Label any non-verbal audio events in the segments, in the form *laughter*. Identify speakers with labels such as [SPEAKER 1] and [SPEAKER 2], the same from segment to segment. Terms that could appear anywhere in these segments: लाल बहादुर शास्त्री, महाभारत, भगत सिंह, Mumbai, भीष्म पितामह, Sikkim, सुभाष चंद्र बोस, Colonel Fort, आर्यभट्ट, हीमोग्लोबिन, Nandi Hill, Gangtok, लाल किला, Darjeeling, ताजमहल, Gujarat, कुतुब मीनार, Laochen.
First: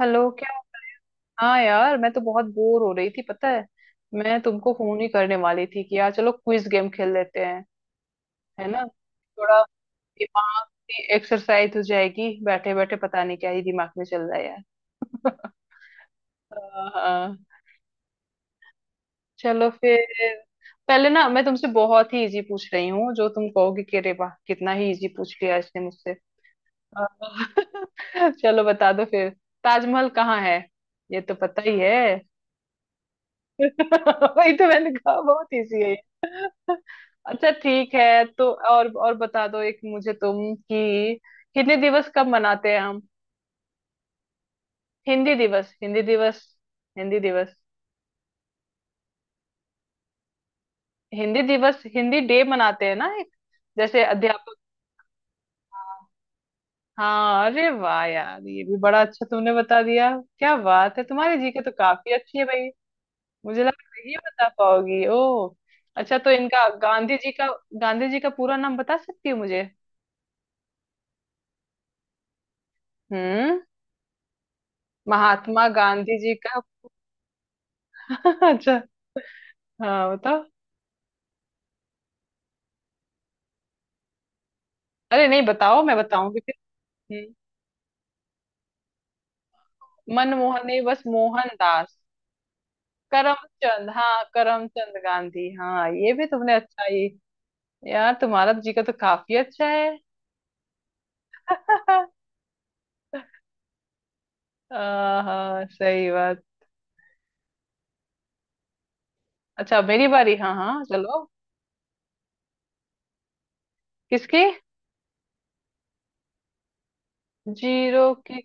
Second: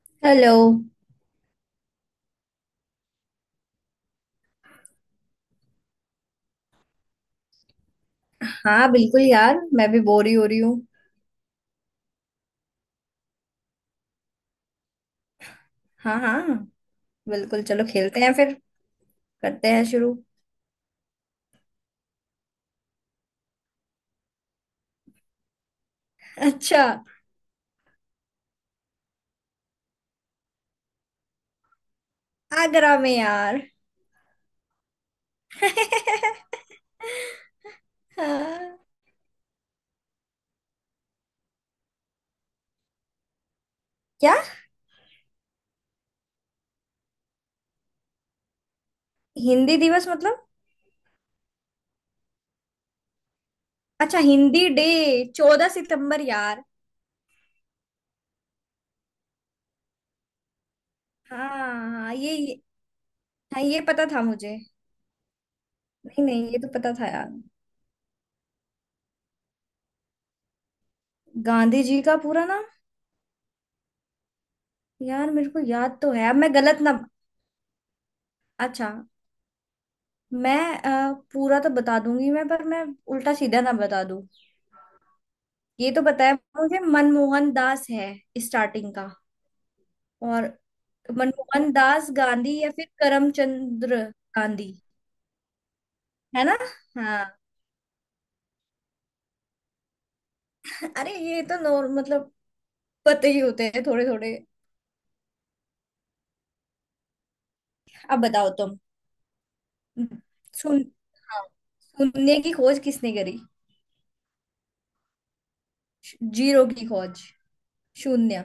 [SPEAKER 1] Hello? क्या
[SPEAKER 2] hello.
[SPEAKER 1] हाँ यार, मैं तो बहुत बोर हो रही थी, पता है। मैं तुमको फोन ही करने वाली थी कि यार चलो क्विज गेम खेल लेते हैं। है ना?
[SPEAKER 2] हाँ बिल्कुल
[SPEAKER 1] थोड़ा
[SPEAKER 2] यार, मैं भी बोर ही हो रही
[SPEAKER 1] दिमाग
[SPEAKER 2] हूँ।
[SPEAKER 1] की एक्सरसाइज हो जाएगी। बैठे बैठे पता नहीं क्या ही दिमाग में चल रहा है यार।
[SPEAKER 2] हाँ हाँ,
[SPEAKER 1] *laughs* हाँ हाँ।
[SPEAKER 2] बिल्कुल चलो खेलते हैं फिर,
[SPEAKER 1] चलो
[SPEAKER 2] करते हैं
[SPEAKER 1] फिर।
[SPEAKER 2] शुरू।
[SPEAKER 1] पहले ना मैं तुमसे बहुत ही इजी पूछ रही हूँ, जो तुम कहोगे कि अरे वाह, कितना ही इजी पूछ लिया इसने मुझसे।
[SPEAKER 2] अच्छा,
[SPEAKER 1] हाँ। *laughs* चलो बता दो फिर। ताजमहल कहाँ है? ये तो पता ही है।
[SPEAKER 2] आगरा में यार।
[SPEAKER 1] *laughs* वही तो मैंने कहा, बहुत इजी है ये। अच्छा ठीक है तो
[SPEAKER 2] हाँ,
[SPEAKER 1] और बता दो एक मुझे तुम, कि हिंदी दिवस कब मनाते हैं हम?
[SPEAKER 2] क्या?
[SPEAKER 1] हिंदी दिवस। हिंदी दिवस।
[SPEAKER 2] हिंदी दिवस मतलब?
[SPEAKER 1] हिंदी दिवस हिंदी डे मनाते हैं ना एक, जैसे
[SPEAKER 2] अच्छा
[SPEAKER 1] अध्यापक।
[SPEAKER 2] हिंदी डे, 14 सितंबर यार।
[SPEAKER 1] हाँ, अरे वाह यार, ये भी बड़ा अच्छा तुमने बता दिया। क्या बात है, तुम्हारी
[SPEAKER 2] हाँ
[SPEAKER 1] जीके तो काफी
[SPEAKER 2] हाँ,
[SPEAKER 1] अच्छी है भाई।
[SPEAKER 2] हाँ
[SPEAKER 1] मुझे
[SPEAKER 2] ये
[SPEAKER 1] लगा
[SPEAKER 2] पता
[SPEAKER 1] ये
[SPEAKER 2] था
[SPEAKER 1] बता
[SPEAKER 2] मुझे।
[SPEAKER 1] पाओगी ओ। अच्छा,
[SPEAKER 2] नहीं
[SPEAKER 1] तो
[SPEAKER 2] नहीं, ये
[SPEAKER 1] इनका
[SPEAKER 2] तो पता था
[SPEAKER 1] गांधी
[SPEAKER 2] यार।
[SPEAKER 1] जी का, गांधी जी का पूरा नाम बता सकती हो मुझे?
[SPEAKER 2] गांधी जी का पूरा नाम?
[SPEAKER 1] हम्म।
[SPEAKER 2] यार, मेरे को
[SPEAKER 1] महात्मा
[SPEAKER 2] याद तो
[SPEAKER 1] गांधी
[SPEAKER 2] है,
[SPEAKER 1] जी
[SPEAKER 2] अब मैं
[SPEAKER 1] का।
[SPEAKER 2] गलत ना?
[SPEAKER 1] *laughs* अच्छा,
[SPEAKER 2] अच्छा,
[SPEAKER 1] हाँ बताओ।
[SPEAKER 2] मैं पूरा तो बता दूंगी मैं, पर मैं उल्टा सीधा ना बता दूं।
[SPEAKER 1] अरे नहीं बताओ,
[SPEAKER 2] ये
[SPEAKER 1] मैं
[SPEAKER 2] तो बताया
[SPEAKER 1] बताऊंगी फिर।
[SPEAKER 2] मुझे,
[SPEAKER 1] हम्म,
[SPEAKER 2] मनमोहन दास है, स्टार्टिंग का। और
[SPEAKER 1] मनमोहन नहीं, बस
[SPEAKER 2] मनमोहन
[SPEAKER 1] मोहनदास।
[SPEAKER 2] दास गांधी या फिर
[SPEAKER 1] करमचंद,
[SPEAKER 2] करमचंद्र
[SPEAKER 1] हाँ
[SPEAKER 2] गांधी,
[SPEAKER 1] करमचंद गांधी, हाँ ये भी
[SPEAKER 2] है
[SPEAKER 1] तुमने
[SPEAKER 2] ना?
[SPEAKER 1] अच्छा ही।
[SPEAKER 2] हाँ,
[SPEAKER 1] यार तुम्हारा जीके तो काफी अच्छा है।
[SPEAKER 2] अरे ये तो नॉर
[SPEAKER 1] *laughs*
[SPEAKER 2] मतलब, पते ही होते हैं थोड़े थोड़े।
[SPEAKER 1] हाँ सही बात।
[SPEAKER 2] अब बताओ तुम,
[SPEAKER 1] अच्छा मेरी बारी, हाँ हाँ
[SPEAKER 2] सुन,
[SPEAKER 1] चलो।
[SPEAKER 2] हाँ, शून्य की खोज किसने करी?
[SPEAKER 1] किसकी?
[SPEAKER 2] जीरो की खोज,
[SPEAKER 1] जीरो की?
[SPEAKER 2] शून्य,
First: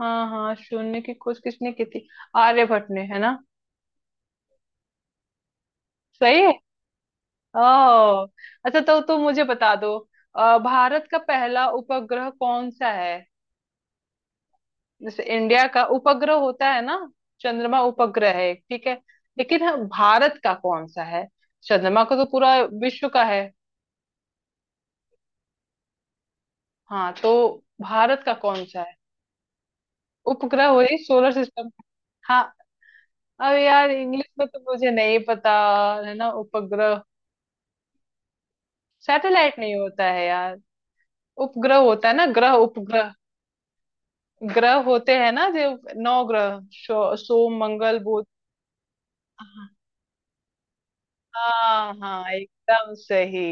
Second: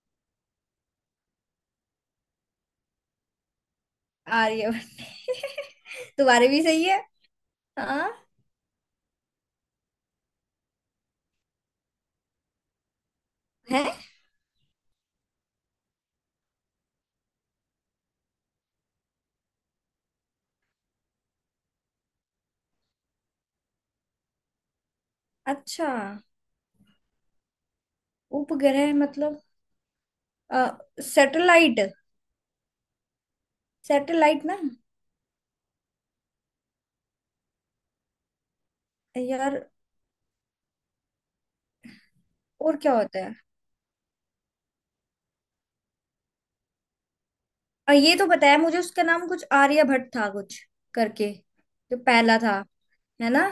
[SPEAKER 1] हाँ हाँ, शून्य की खोज किसने की थी, आर्यभट्ट ने, है ना?
[SPEAKER 2] आर्यभट्ट *laughs*
[SPEAKER 1] सही
[SPEAKER 2] तुम्हारे
[SPEAKER 1] है।
[SPEAKER 2] भी सही है। हाँ,
[SPEAKER 1] ओह, अच्छा तो तुम मुझे बता दो, भारत का पहला उपग्रह कौन सा है?
[SPEAKER 2] है
[SPEAKER 1] जैसे इंडिया का उपग्रह होता है ना, चंद्रमा उपग्रह है एक, ठीक है, लेकिन हाँ, भारत का कौन सा है? चंद्रमा का तो पूरा विश्व का है।
[SPEAKER 2] अच्छा।
[SPEAKER 1] हाँ तो भारत का कौन सा
[SPEAKER 2] उपग्रह
[SPEAKER 1] है?
[SPEAKER 2] मतलब
[SPEAKER 1] उपग्रह, वही सोलर सिस्टम।
[SPEAKER 2] सैटेलाइट।
[SPEAKER 1] हाँ, अब यार इंग्लिश
[SPEAKER 2] सैटेलाइट
[SPEAKER 1] में
[SPEAKER 2] ना
[SPEAKER 1] तो मुझे नहीं पता। है ना उपग्रह, सैटेलाइट
[SPEAKER 2] यार,
[SPEAKER 1] नहीं होता है यार, उपग्रह होता है ना, ग्रह
[SPEAKER 2] और क्या
[SPEAKER 1] उपग्रह।
[SPEAKER 2] होता है?
[SPEAKER 1] ग्रह होते हैं ना जो, नौ ग्रह, सोम
[SPEAKER 2] और
[SPEAKER 1] मंगल
[SPEAKER 2] ये
[SPEAKER 1] बुध।
[SPEAKER 2] तो बताया मुझे, उसका नाम कुछ आर्यभट्ट था कुछ करके,
[SPEAKER 1] हाँ
[SPEAKER 2] जो
[SPEAKER 1] हाँ
[SPEAKER 2] पहला था,
[SPEAKER 1] एकदम
[SPEAKER 2] है ना?
[SPEAKER 1] सही।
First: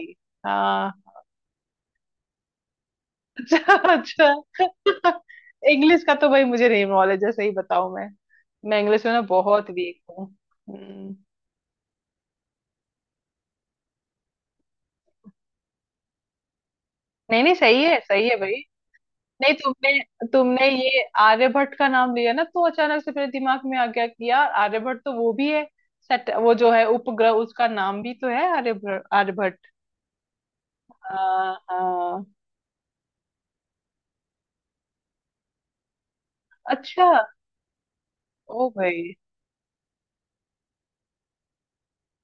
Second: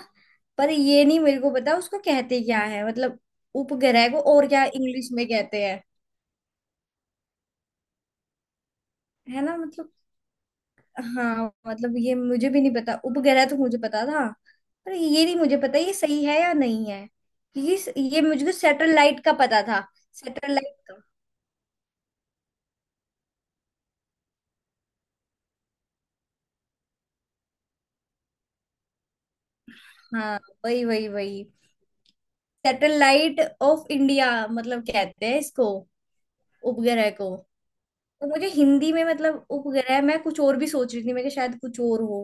[SPEAKER 2] पर
[SPEAKER 1] हाँ।
[SPEAKER 2] ये नहीं मेरे को पता, उसको कहते क्या है मतलब,
[SPEAKER 1] अच्छा
[SPEAKER 2] उपग्रह को
[SPEAKER 1] अच्छा,
[SPEAKER 2] और क्या इंग्लिश में कहते हैं?
[SPEAKER 1] इंग्लिश का तो भाई मुझे नहीं नॉलेज है, सही बताऊं मैं इंग्लिश में ना
[SPEAKER 2] है ना
[SPEAKER 1] बहुत
[SPEAKER 2] मतलब।
[SPEAKER 1] वीक हूँ। हम्म,
[SPEAKER 2] हाँ मतलब, ये मुझे भी नहीं पता, उपग्रह तो मुझे पता था, पर ये नहीं मुझे पता ये सही है या नहीं है।
[SPEAKER 1] नहीं नहीं
[SPEAKER 2] ये
[SPEAKER 1] सही है
[SPEAKER 2] ये
[SPEAKER 1] सही है भाई।
[SPEAKER 2] मुझको सैटेलाइट का
[SPEAKER 1] नहीं
[SPEAKER 2] पता था।
[SPEAKER 1] तुमने तुमने
[SPEAKER 2] सैटेलाइट का,
[SPEAKER 1] ये आर्यभट्ट का नाम लिया ना, तो अचानक से मेरे दिमाग में आ गया कि यार, आर्यभट्ट तो वो भी है। वो जो है उपग्रह, उसका नाम भी तो है आर्यभट्ट, आर्यभट्ट।
[SPEAKER 2] हाँ वही वही वही।
[SPEAKER 1] हाँ हाँ।
[SPEAKER 2] सैटेलाइट ऑफ इंडिया मतलब कहते हैं इसको,
[SPEAKER 1] अच्छा।
[SPEAKER 2] उपग्रह को। तो मुझे
[SPEAKER 1] ओ
[SPEAKER 2] हिंदी में
[SPEAKER 1] भाई,
[SPEAKER 2] मतलब उप गया है, मैं कुछ और भी सोच रही थी मैं कि शायद कुछ और हो।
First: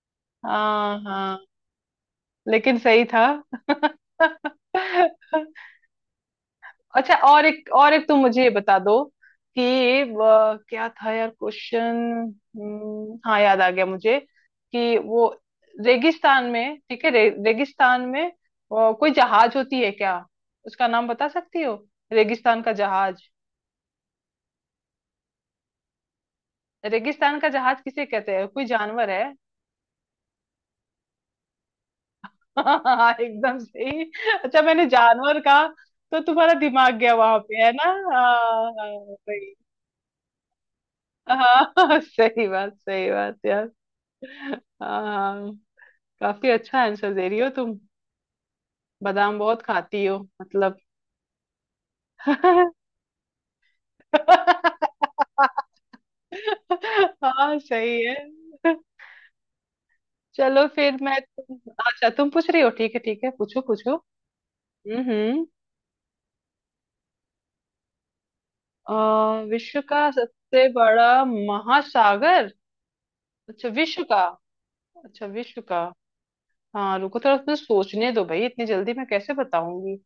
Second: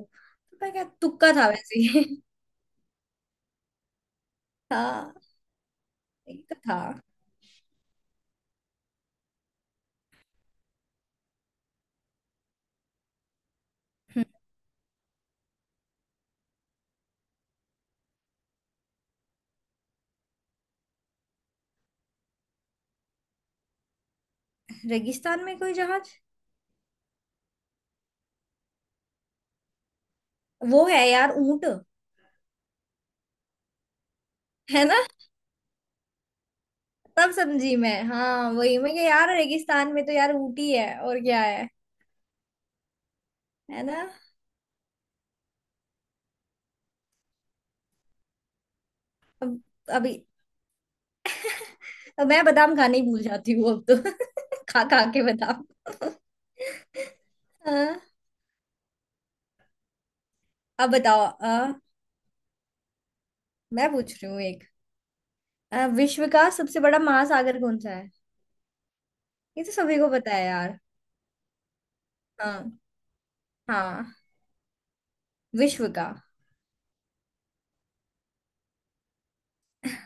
[SPEAKER 2] तो मैं, क्या
[SPEAKER 1] हाँ
[SPEAKER 2] तुक्का
[SPEAKER 1] हाँ।
[SPEAKER 2] था वैसे ही।
[SPEAKER 1] लेकिन सही था। *laughs*
[SPEAKER 2] *laughs* हाँ, यही तो था।
[SPEAKER 1] अच्छा, और एक तुम मुझे ये बता दो कि, क्या था यार क्वेश्चन। हाँ याद आ गया मुझे,
[SPEAKER 2] हम्म,
[SPEAKER 1] कि वो रेगिस्तान में, ठीक है, रेगिस्तान में कोई जहाज होती है क्या? उसका नाम बता सकती हो, रेगिस्तान का जहाज?
[SPEAKER 2] रेगिस्तान में कोई जहाज?
[SPEAKER 1] रेगिस्तान का जहाज किसे कहते हैं, कोई जानवर है?
[SPEAKER 2] वो है यार, ऊंट।
[SPEAKER 1] *laughs* हाँ एकदम सही। अच्छा,
[SPEAKER 2] है
[SPEAKER 1] मैंने
[SPEAKER 2] ना,
[SPEAKER 1] जानवर का, तो तुम्हारा दिमाग गया
[SPEAKER 2] तब
[SPEAKER 1] वहां पे, है
[SPEAKER 2] समझी
[SPEAKER 1] ना?
[SPEAKER 2] मैं। हाँ
[SPEAKER 1] हाँ
[SPEAKER 2] वही मैं कि
[SPEAKER 1] हाँ,
[SPEAKER 2] यार
[SPEAKER 1] सही।
[SPEAKER 2] रेगिस्तान में तो यार ऊंट ही है, और क्या है?
[SPEAKER 1] हाँ *laughs* सही बात, सही बात यार।
[SPEAKER 2] है ना।
[SPEAKER 1] हाँ, काफी अच्छा आंसर दे रही हो तुम, बादाम
[SPEAKER 2] अब,
[SPEAKER 1] बहुत खाती
[SPEAKER 2] अभी,
[SPEAKER 1] हो मतलब।
[SPEAKER 2] अब मैं बादाम
[SPEAKER 1] *laughs*
[SPEAKER 2] खाने ही भूल जाती हूँ अब तो। *laughs* खा खा के बादाम। *laughs*
[SPEAKER 1] हाँ
[SPEAKER 2] हाँ।
[SPEAKER 1] सही है। चलो
[SPEAKER 2] अब
[SPEAKER 1] फिर मैं
[SPEAKER 2] बताओ
[SPEAKER 1] तुम, अच्छा तुम पूछ रही हो, ठीक है ठीक है, पूछो
[SPEAKER 2] मैं
[SPEAKER 1] पूछो।
[SPEAKER 2] पूछ रही हूँ एक,
[SPEAKER 1] हम्म हम्म।
[SPEAKER 2] विश्व का सबसे बड़ा महासागर कौन सा है? ये तो
[SPEAKER 1] विश्व
[SPEAKER 2] सभी को
[SPEAKER 1] का
[SPEAKER 2] पता है
[SPEAKER 1] सबसे
[SPEAKER 2] यार।
[SPEAKER 1] बड़ा महासागर।
[SPEAKER 2] हाँ
[SPEAKER 1] अच्छा विश्व
[SPEAKER 2] हाँ,
[SPEAKER 1] का, अच्छा विश्व का।
[SPEAKER 2] विश्व का,
[SPEAKER 1] हाँ रुको, थोड़ा मुझे सोचने दो भाई, इतनी जल्दी मैं कैसे बताऊंगी।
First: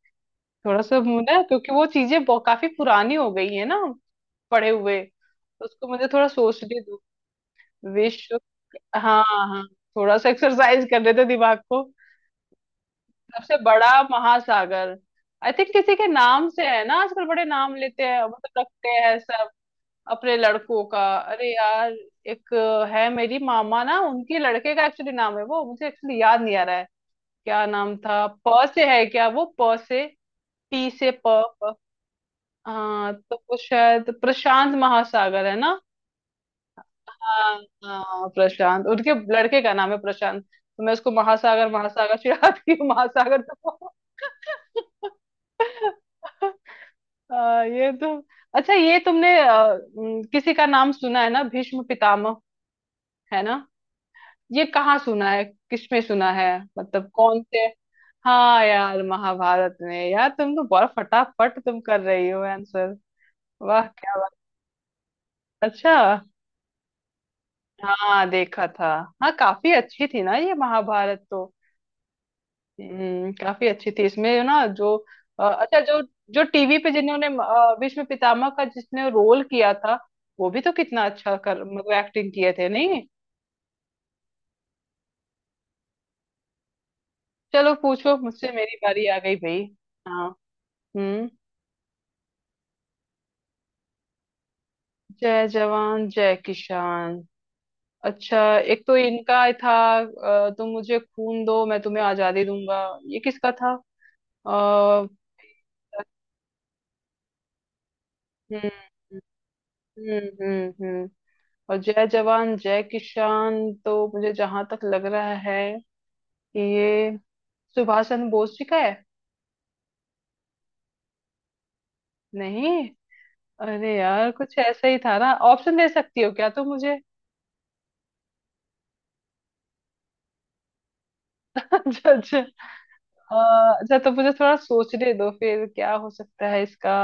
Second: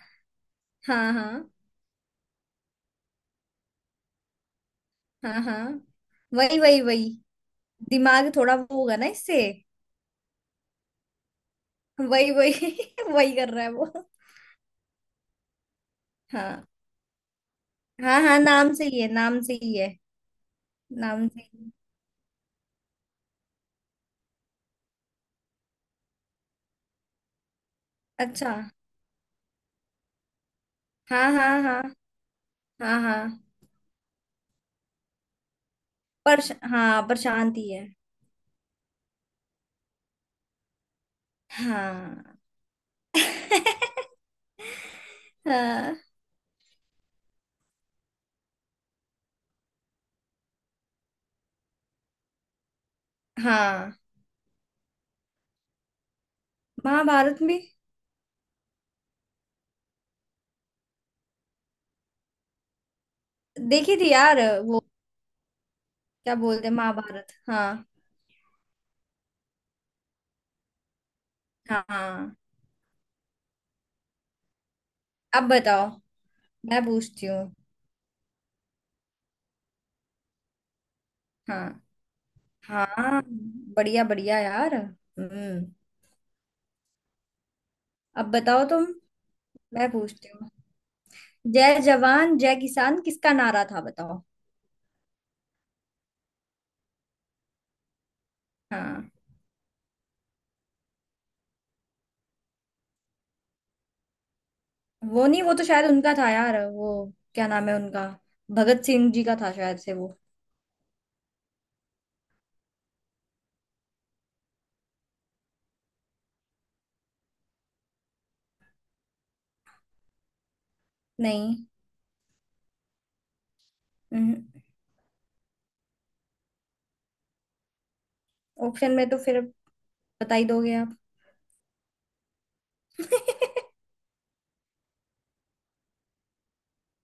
[SPEAKER 1] थोड़ा सा
[SPEAKER 2] हाँ
[SPEAKER 1] मुझे ना,
[SPEAKER 2] हाँ
[SPEAKER 1] क्योंकि वो चीजें काफी पुरानी हो गई है ना पढ़े हुए,
[SPEAKER 2] हाँ। हाँ
[SPEAKER 1] तो उसको मुझे थोड़ा
[SPEAKER 2] वही वही
[SPEAKER 1] सोचने दो।
[SPEAKER 2] वही, दिमाग
[SPEAKER 1] विश्व।
[SPEAKER 2] थोड़ा वो होगा ना
[SPEAKER 1] हाँ
[SPEAKER 2] इससे।
[SPEAKER 1] हाँ। थोड़ा सा एक्सरसाइज करने दो दिमाग को।
[SPEAKER 2] वही वही *laughs* वही कर
[SPEAKER 1] सबसे
[SPEAKER 2] रहा है वो।
[SPEAKER 1] बड़ा महासागर। आई थिंक किसी के नाम
[SPEAKER 2] हाँ
[SPEAKER 1] से है ना, आजकल बड़े नाम लेते
[SPEAKER 2] हाँ,
[SPEAKER 1] हैं,
[SPEAKER 2] हाँ
[SPEAKER 1] मतलब
[SPEAKER 2] नाम से
[SPEAKER 1] रखते
[SPEAKER 2] ही है,
[SPEAKER 1] हैं
[SPEAKER 2] नाम
[SPEAKER 1] सब
[SPEAKER 2] से ही है,
[SPEAKER 1] अपने लड़कों का।
[SPEAKER 2] नाम से
[SPEAKER 1] अरे
[SPEAKER 2] ही।
[SPEAKER 1] यार एक है, मेरी मामा ना, उनके लड़के का एक्चुअली नाम है, वो मुझे एक्चुअली याद नहीं आ रहा है। क्या नाम था,
[SPEAKER 2] अच्छा,
[SPEAKER 1] प से है क्या वो, प से? टी से प।
[SPEAKER 2] हाँ हाँ
[SPEAKER 1] प-
[SPEAKER 2] हाँ। हाँ
[SPEAKER 1] हाँ, तो
[SPEAKER 2] हाँ
[SPEAKER 1] वो शायद प्रशांत महासागर है ना।
[SPEAKER 2] पर, हाँ पर
[SPEAKER 1] हाँ
[SPEAKER 2] शांति है।
[SPEAKER 1] हाँ, प्रशांत, उनके लड़के का नाम है प्रशांत, तो मैं उसको महासागर महासागर
[SPEAKER 2] हाँ
[SPEAKER 1] चिढ़ाती हूँ। *laughs* महासागर
[SPEAKER 2] *laughs*
[SPEAKER 1] तो।
[SPEAKER 2] हाँ
[SPEAKER 1] आ, ये तो, अच्छा ये तुमने किसी का नाम सुना है ना, भीष्म पितामह? है ना?
[SPEAKER 2] हाँ।
[SPEAKER 1] ये कहाँ सुना है? किसमें सुना है, मतलब कौन
[SPEAKER 2] महाभारत में
[SPEAKER 1] से? हाँ यार, महाभारत में। यार तुम तो बहुत फटाफट तुम कर रही हो आंसर, वाह
[SPEAKER 2] देखी थी
[SPEAKER 1] क्या बात।
[SPEAKER 2] यार वो,
[SPEAKER 1] अच्छा।
[SPEAKER 2] क्या बोलते हैं, महाभारत हाँ।
[SPEAKER 1] हाँ देखा था। हाँ काफी अच्छी थी ना ये महाभारत तो।
[SPEAKER 2] हाँ हाँ।
[SPEAKER 1] हम्म, काफी अच्छी थी, इसमें ना जो,
[SPEAKER 2] अब
[SPEAKER 1] अच्छा
[SPEAKER 2] बताओ,
[SPEAKER 1] जो, जो टीवी
[SPEAKER 2] मैं
[SPEAKER 1] पे
[SPEAKER 2] पूछती
[SPEAKER 1] जिन्होंने
[SPEAKER 2] हूँ।
[SPEAKER 1] भीष्म पितामह का जिसने रोल किया था, वो भी तो कितना अच्छा कर
[SPEAKER 2] हाँ
[SPEAKER 1] मतलब एक्टिंग किए थे नहीं।
[SPEAKER 2] हाँ, बढ़िया बढ़िया यार, हम्म।
[SPEAKER 1] चलो पूछो
[SPEAKER 2] अब
[SPEAKER 1] मुझसे,
[SPEAKER 2] बताओ
[SPEAKER 1] मेरी
[SPEAKER 2] तुम,
[SPEAKER 1] बारी आ गई भाई।
[SPEAKER 2] मैं
[SPEAKER 1] हाँ।
[SPEAKER 2] पूछती हूँ।
[SPEAKER 1] हम्म।
[SPEAKER 2] जय जवान जय किसान किसका नारा था, बताओ।
[SPEAKER 1] जय जवान जय किसान। अच्छा, एक तो
[SPEAKER 2] हाँ,
[SPEAKER 1] इनका था, तुम मुझे खून दो मैं तुम्हें आजादी दूंगा, ये किसका था?
[SPEAKER 2] वो नहीं, वो तो शायद उनका था यार वो, क्या नाम है उनका,
[SPEAKER 1] हम्म
[SPEAKER 2] भगत सिंह जी का था शायद से
[SPEAKER 1] हम्म
[SPEAKER 2] वो।
[SPEAKER 1] हम्म हम्म। और जय जवान जय किसान, तो मुझे जहां तक लग रहा है कि ये सुभाष चंद्र बोस जी का है।
[SPEAKER 2] नहीं,
[SPEAKER 1] नहीं? अरे यार कुछ ऐसा ही था ना, ऑप्शन दे सकती हो क्या तुम मुझे?
[SPEAKER 2] ऑप्शन में तो फिर बता ही दोगे आप।
[SPEAKER 1] *laughs* अच्छा अच्छा, अच्छा तो मुझे थोड़ा सोचने दो फिर क्या हो सकता है इसका।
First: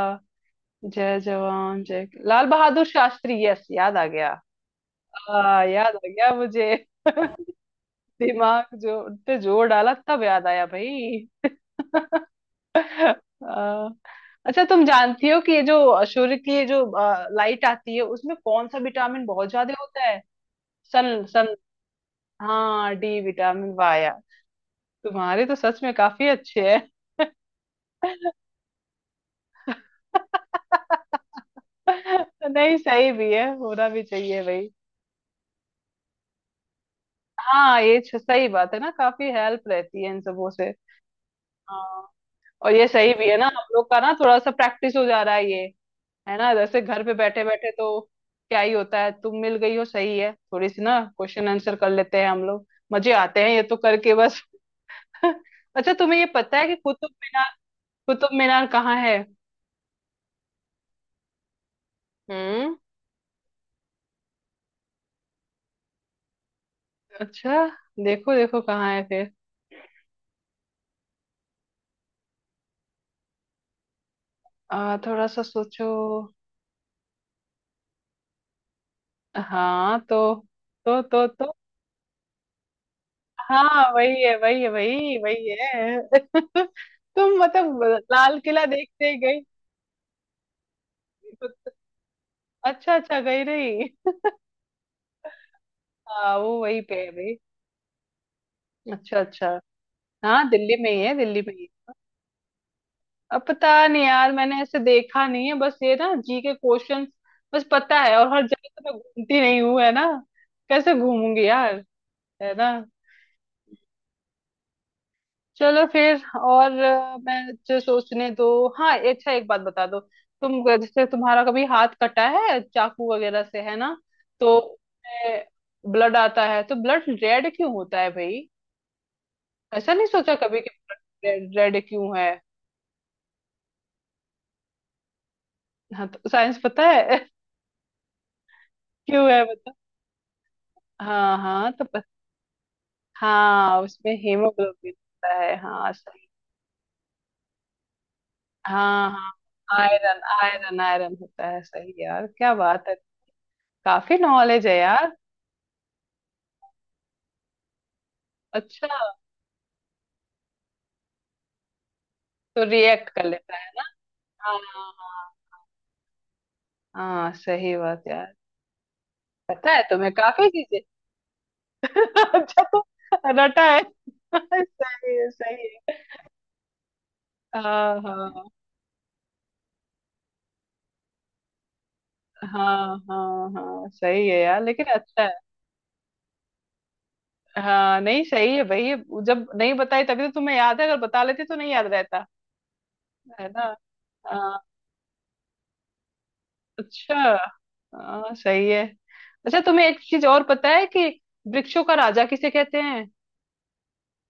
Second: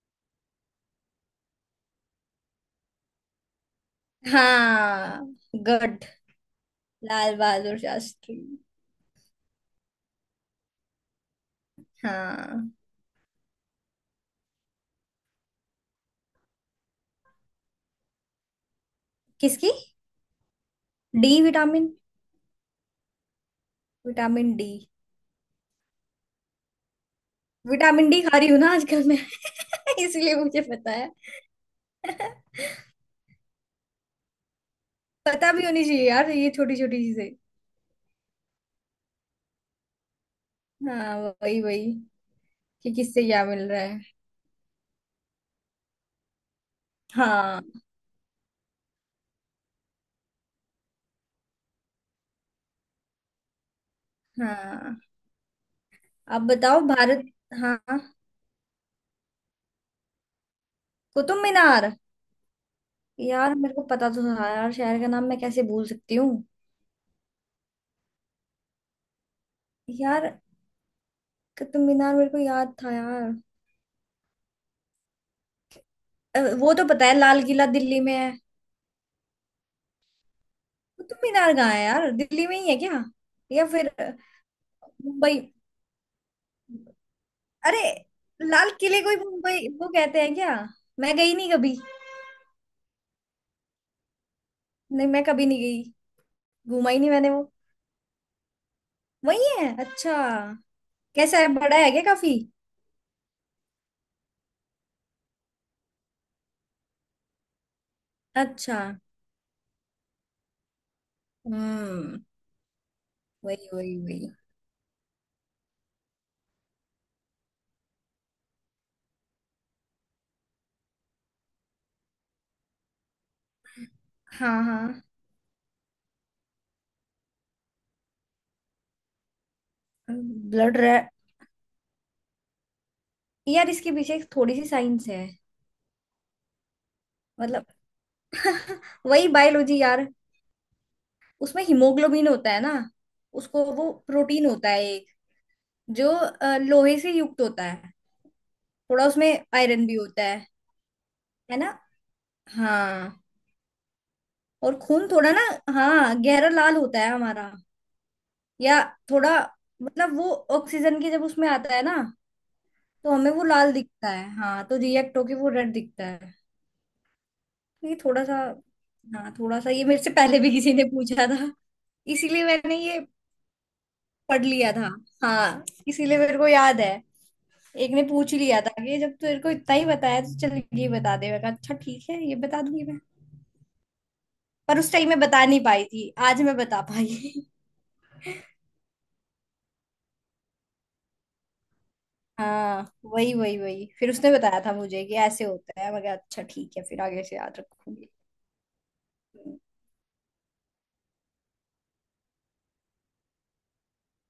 [SPEAKER 1] जय जवान जय लाल बहादुर शास्त्री, यस याद आ गया।
[SPEAKER 2] हाँ
[SPEAKER 1] आ, याद आ
[SPEAKER 2] गुड,
[SPEAKER 1] गया मुझे।
[SPEAKER 2] लाल
[SPEAKER 1] *laughs*
[SPEAKER 2] बहादुर शास्त्री।
[SPEAKER 1] दिमाग जो उन पे जोर डाला तब याद आया भाई।
[SPEAKER 2] हाँ
[SPEAKER 1] *laughs* आ, अच्छा तुम जानती हो कि ये जो सूर्य की ये जो लाइट आती है, उसमें कौन सा विटामिन बहुत
[SPEAKER 2] किसकी?
[SPEAKER 1] ज्यादा होता है? Sun
[SPEAKER 2] D
[SPEAKER 1] sun.
[SPEAKER 2] विटामिन,
[SPEAKER 1] हाँ डी विटामिन, वाह यार,
[SPEAKER 2] विटामिन डी।
[SPEAKER 1] तुम्हारे तो सच में काफी अच्छे हैं।
[SPEAKER 2] विटामिन डी खा रही हूँ ना आजकल मैं *laughs* इसलिए मुझे पता है।
[SPEAKER 1] *laughs*
[SPEAKER 2] *laughs*
[SPEAKER 1] नहीं सही भी है, होना भी चाहिए भाई।
[SPEAKER 2] पता भी होनी चाहिए यार, ये छोटी छोटी चीजें।
[SPEAKER 1] हाँ, ये सही बात है ना, काफी हेल्प रहती है इन सबों से।
[SPEAKER 2] हाँ वही वही,
[SPEAKER 1] हाँ, और ये
[SPEAKER 2] कि
[SPEAKER 1] सही
[SPEAKER 2] किससे
[SPEAKER 1] भी है
[SPEAKER 2] क्या
[SPEAKER 1] ना,
[SPEAKER 2] मिल
[SPEAKER 1] हम
[SPEAKER 2] रहा
[SPEAKER 1] लोग का
[SPEAKER 2] है।
[SPEAKER 1] ना थोड़ा सा प्रैक्टिस हो जा रहा है ये, है ना, जैसे घर पे बैठे बैठे
[SPEAKER 2] हाँ
[SPEAKER 1] तो क्या ही होता है। तुम मिल गई हो, सही है, थोड़ी सी ना क्वेश्चन आंसर कर लेते हैं हम लोग, मजे आते हैं, ये तो करके बस।
[SPEAKER 2] हाँ।
[SPEAKER 1] *laughs* अच्छा तुम्हें ये
[SPEAKER 2] अब
[SPEAKER 1] पता है कि
[SPEAKER 2] बताओ
[SPEAKER 1] कुतुब,
[SPEAKER 2] भारत, हाँ,
[SPEAKER 1] कुतुब मीनार कहाँ है?
[SPEAKER 2] कुतुब मीनार।
[SPEAKER 1] हम्म।
[SPEAKER 2] यार मेरे को पता तो था यार, शहर का नाम मैं कैसे भूल सकती हूँ?
[SPEAKER 1] अच्छा, देखो देखो कहाँ है फिर।
[SPEAKER 2] यार, कुतुब मीनार मेरे को याद था यार।
[SPEAKER 1] आ, थोड़ा सा सोचो।
[SPEAKER 2] वो तो पता है लाल किला दिल्ली में है।
[SPEAKER 1] हाँ तो तो
[SPEAKER 2] कुतुब
[SPEAKER 1] तो तो।
[SPEAKER 2] मीनार कहाँ है यार, दिल्ली में ही है क्या? या फिर
[SPEAKER 1] हाँ वही है वही है, वही
[SPEAKER 2] मुंबई?
[SPEAKER 1] वही है *laughs* तुम
[SPEAKER 2] अरे,
[SPEAKER 1] मतलब लाल किला
[SPEAKER 2] लाल किले
[SPEAKER 1] देखते
[SPEAKER 2] को
[SPEAKER 1] ही
[SPEAKER 2] ही
[SPEAKER 1] गई।
[SPEAKER 2] मुंबई वो कहते हैं क्या? मैं गई नहीं कभी।
[SPEAKER 1] अच्छा अच्छा, गई रही।
[SPEAKER 2] नहीं, मैं कभी नहीं गई,
[SPEAKER 1] *laughs* हाँ वो वही
[SPEAKER 2] घूमा
[SPEAKER 1] पे
[SPEAKER 2] ही नहीं मैंने
[SPEAKER 1] है।
[SPEAKER 2] वो।
[SPEAKER 1] अच्छा
[SPEAKER 2] वही
[SPEAKER 1] अच्छा।
[SPEAKER 2] है, अच्छा।
[SPEAKER 1] हाँ दिल्ली में ही है,
[SPEAKER 2] कैसा
[SPEAKER 1] दिल्ली
[SPEAKER 2] है,
[SPEAKER 1] में ही है।
[SPEAKER 2] बड़ा है क्या काफी?
[SPEAKER 1] अब पता नहीं यार, मैंने ऐसे देखा नहीं है, बस ये ना जी के क्वेश्चन बस पता है, और हर जगह
[SPEAKER 2] अच्छा,
[SPEAKER 1] तो मैं घूमती नहीं हूँ है ना, कैसे घूमूंगी यार,
[SPEAKER 2] हम्म,
[SPEAKER 1] है ना।
[SPEAKER 2] वही वही वही।
[SPEAKER 1] चलो फिर, और मैं जो सोचने दो। हाँ, अच्छा एक बात बता दो, तुम जैसे तुम्हारा कभी हाथ कटा है चाकू वगैरह से, है ना, तो
[SPEAKER 2] हाँ हाँ,
[SPEAKER 1] ब्लड आता है, तो ब्लड रेड क्यों होता है भाई? ऐसा नहीं सोचा कभी कि
[SPEAKER 2] ब्लड रेड?
[SPEAKER 1] ब्लड रेड क्यों है?
[SPEAKER 2] यार इसके पीछे एक थोड़ी सी साइंस है,
[SPEAKER 1] हाँ तो साइंस पता है
[SPEAKER 2] मतलब। *laughs*
[SPEAKER 1] क्यों
[SPEAKER 2] वही
[SPEAKER 1] है, बता।
[SPEAKER 2] बायोलॉजी यार।
[SPEAKER 1] हाँ
[SPEAKER 2] उसमें
[SPEAKER 1] हाँ तो
[SPEAKER 2] हीमोग्लोबिन होता है ना, उसको
[SPEAKER 1] हाँ,
[SPEAKER 2] वो
[SPEAKER 1] उसमें
[SPEAKER 2] प्रोटीन होता है
[SPEAKER 1] हीमोग्लोबिन
[SPEAKER 2] एक,
[SPEAKER 1] होता है, हाँ
[SPEAKER 2] जो
[SPEAKER 1] सही।
[SPEAKER 2] लोहे से युक्त होता है, थोड़ा
[SPEAKER 1] हाँ
[SPEAKER 2] उसमें
[SPEAKER 1] हाँ,
[SPEAKER 2] आयरन भी
[SPEAKER 1] आयरन
[SPEAKER 2] होता है
[SPEAKER 1] आयरन आयरन होता
[SPEAKER 2] है
[SPEAKER 1] है,
[SPEAKER 2] ना?
[SPEAKER 1] सही यार, क्या बात है।
[SPEAKER 2] हाँ।
[SPEAKER 1] काफी नॉलेज
[SPEAKER 2] और
[SPEAKER 1] है
[SPEAKER 2] खून
[SPEAKER 1] यार।
[SPEAKER 2] थोड़ा ना, हाँ गहरा लाल होता है हमारा, या
[SPEAKER 1] अच्छा,
[SPEAKER 2] थोड़ा, मतलब वो ऑक्सीजन के जब उसमें आता है ना,
[SPEAKER 1] तो रिएक्ट
[SPEAKER 2] तो
[SPEAKER 1] कर
[SPEAKER 2] हमें वो
[SPEAKER 1] लेता है।
[SPEAKER 2] लाल दिखता है,
[SPEAKER 1] हाँ
[SPEAKER 2] हाँ तो रिएक्ट
[SPEAKER 1] हाँ।
[SPEAKER 2] होके वो रेड दिखता है।
[SPEAKER 1] हाँ हाँ, सही
[SPEAKER 2] तो ये
[SPEAKER 1] बात
[SPEAKER 2] थोड़ा
[SPEAKER 1] यार।
[SPEAKER 2] सा, हाँ थोड़ा सा
[SPEAKER 1] पता है
[SPEAKER 2] ये, मेरे से
[SPEAKER 1] तुम्हें
[SPEAKER 2] पहले
[SPEAKER 1] काफी
[SPEAKER 2] भी किसी
[SPEAKER 1] चीजें।
[SPEAKER 2] ने पूछा था,
[SPEAKER 1] *laughs*
[SPEAKER 2] इसीलिए
[SPEAKER 1] अच्छा
[SPEAKER 2] मैंने
[SPEAKER 1] तो
[SPEAKER 2] ये
[SPEAKER 1] रटा है। *laughs*
[SPEAKER 2] पढ़ लिया था,
[SPEAKER 1] सही है
[SPEAKER 2] हाँ
[SPEAKER 1] सही है।
[SPEAKER 2] इसीलिए मेरे को याद है। एक
[SPEAKER 1] हाँ
[SPEAKER 2] ने पूछ ही
[SPEAKER 1] हाँ।
[SPEAKER 2] लिया था कि जब तेरे को इतना ही बताया तो चल ये बता दे, मैं कहा अच्छा ठीक है, ये बता दूंगी
[SPEAKER 1] हाँ
[SPEAKER 2] मैं,
[SPEAKER 1] हाँ हाँ, सही है यार,
[SPEAKER 2] पर
[SPEAKER 1] लेकिन
[SPEAKER 2] उस टाइम मैं
[SPEAKER 1] अच्छा है।
[SPEAKER 2] बता नहीं पाई थी, आज मैं बता पाई।
[SPEAKER 1] हाँ नहीं, सही है भाई। जब नहीं बताई तभी तो तुम्हें याद है, अगर बता लेती तो नहीं याद रहता।
[SPEAKER 2] *laughs* हाँ वही
[SPEAKER 1] है
[SPEAKER 2] वही
[SPEAKER 1] ना?
[SPEAKER 2] वही, फिर उसने
[SPEAKER 1] हाँ,
[SPEAKER 2] बताया था मुझे कि ऐसे होता है, मैं कहा अच्छा ठीक है, फिर
[SPEAKER 1] अच्छा,
[SPEAKER 2] आगे से याद रखूंगी।
[SPEAKER 1] हाँ सही है। अच्छा तुम्हें एक चीज और पता है कि वृक्षों का राजा किसे कहते हैं?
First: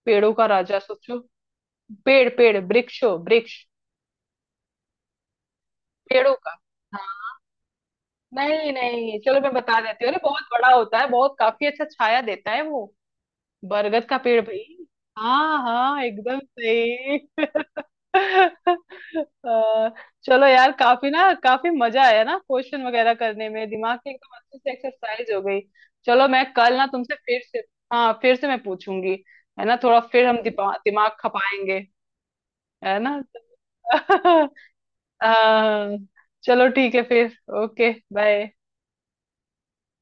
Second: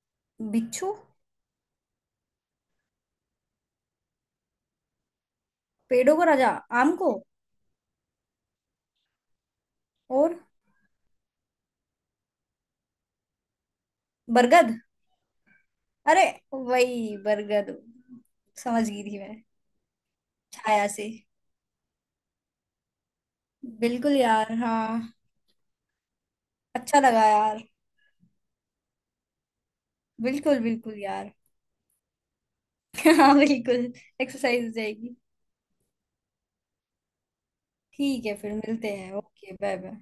[SPEAKER 1] पेड़ों का राजा,
[SPEAKER 2] बिच्छू?
[SPEAKER 1] सोचो। पेड़ पेड़, वृक्षों वृक्ष,
[SPEAKER 2] पेड़ों का
[SPEAKER 1] पेड़ों
[SPEAKER 2] राजा,
[SPEAKER 1] का।
[SPEAKER 2] आम को?
[SPEAKER 1] हाँ नहीं नहीं, चलो मैं बता देती हूँ, अरे
[SPEAKER 2] और
[SPEAKER 1] बहुत बड़ा होता है, बहुत काफी अच्छा छाया देता है वो, बरगद का पेड़ भाई।
[SPEAKER 2] बरगद,
[SPEAKER 1] हाँ हाँ
[SPEAKER 2] अरे
[SPEAKER 1] एकदम
[SPEAKER 2] वही
[SPEAKER 1] सही। *laughs*
[SPEAKER 2] बरगद,
[SPEAKER 1] *laughs*
[SPEAKER 2] समझ गई
[SPEAKER 1] अ,
[SPEAKER 2] थी मैं।
[SPEAKER 1] चलो यार,
[SPEAKER 2] छाया से,
[SPEAKER 1] काफी ना, काफी मजा आया ना क्वेश्चन वगैरह करने में, दिमाग की
[SPEAKER 2] बिल्कुल
[SPEAKER 1] एकदम
[SPEAKER 2] यार,
[SPEAKER 1] अच्छे से
[SPEAKER 2] हाँ।
[SPEAKER 1] एक्सरसाइज हो गई। चलो मैं कल ना
[SPEAKER 2] अच्छा
[SPEAKER 1] तुमसे
[SPEAKER 2] लगा
[SPEAKER 1] फिर से,
[SPEAKER 2] यार,
[SPEAKER 1] हाँ फिर से मैं पूछूंगी, है ना, थोड़ा फिर हम
[SPEAKER 2] बिल्कुल
[SPEAKER 1] दिमाग
[SPEAKER 2] बिल्कुल
[SPEAKER 1] दिमाग
[SPEAKER 2] यार।
[SPEAKER 1] खपाएंगे, है ना।
[SPEAKER 2] *laughs* हाँ बिल्कुल,
[SPEAKER 1] *laughs*
[SPEAKER 2] एक्सरसाइज हो जाएगी।
[SPEAKER 1] हाँ, चलो ठीक है फिर, ओके
[SPEAKER 2] ठीक है
[SPEAKER 1] बाय।
[SPEAKER 2] फिर, मिलते हैं, ओके बाय बाय।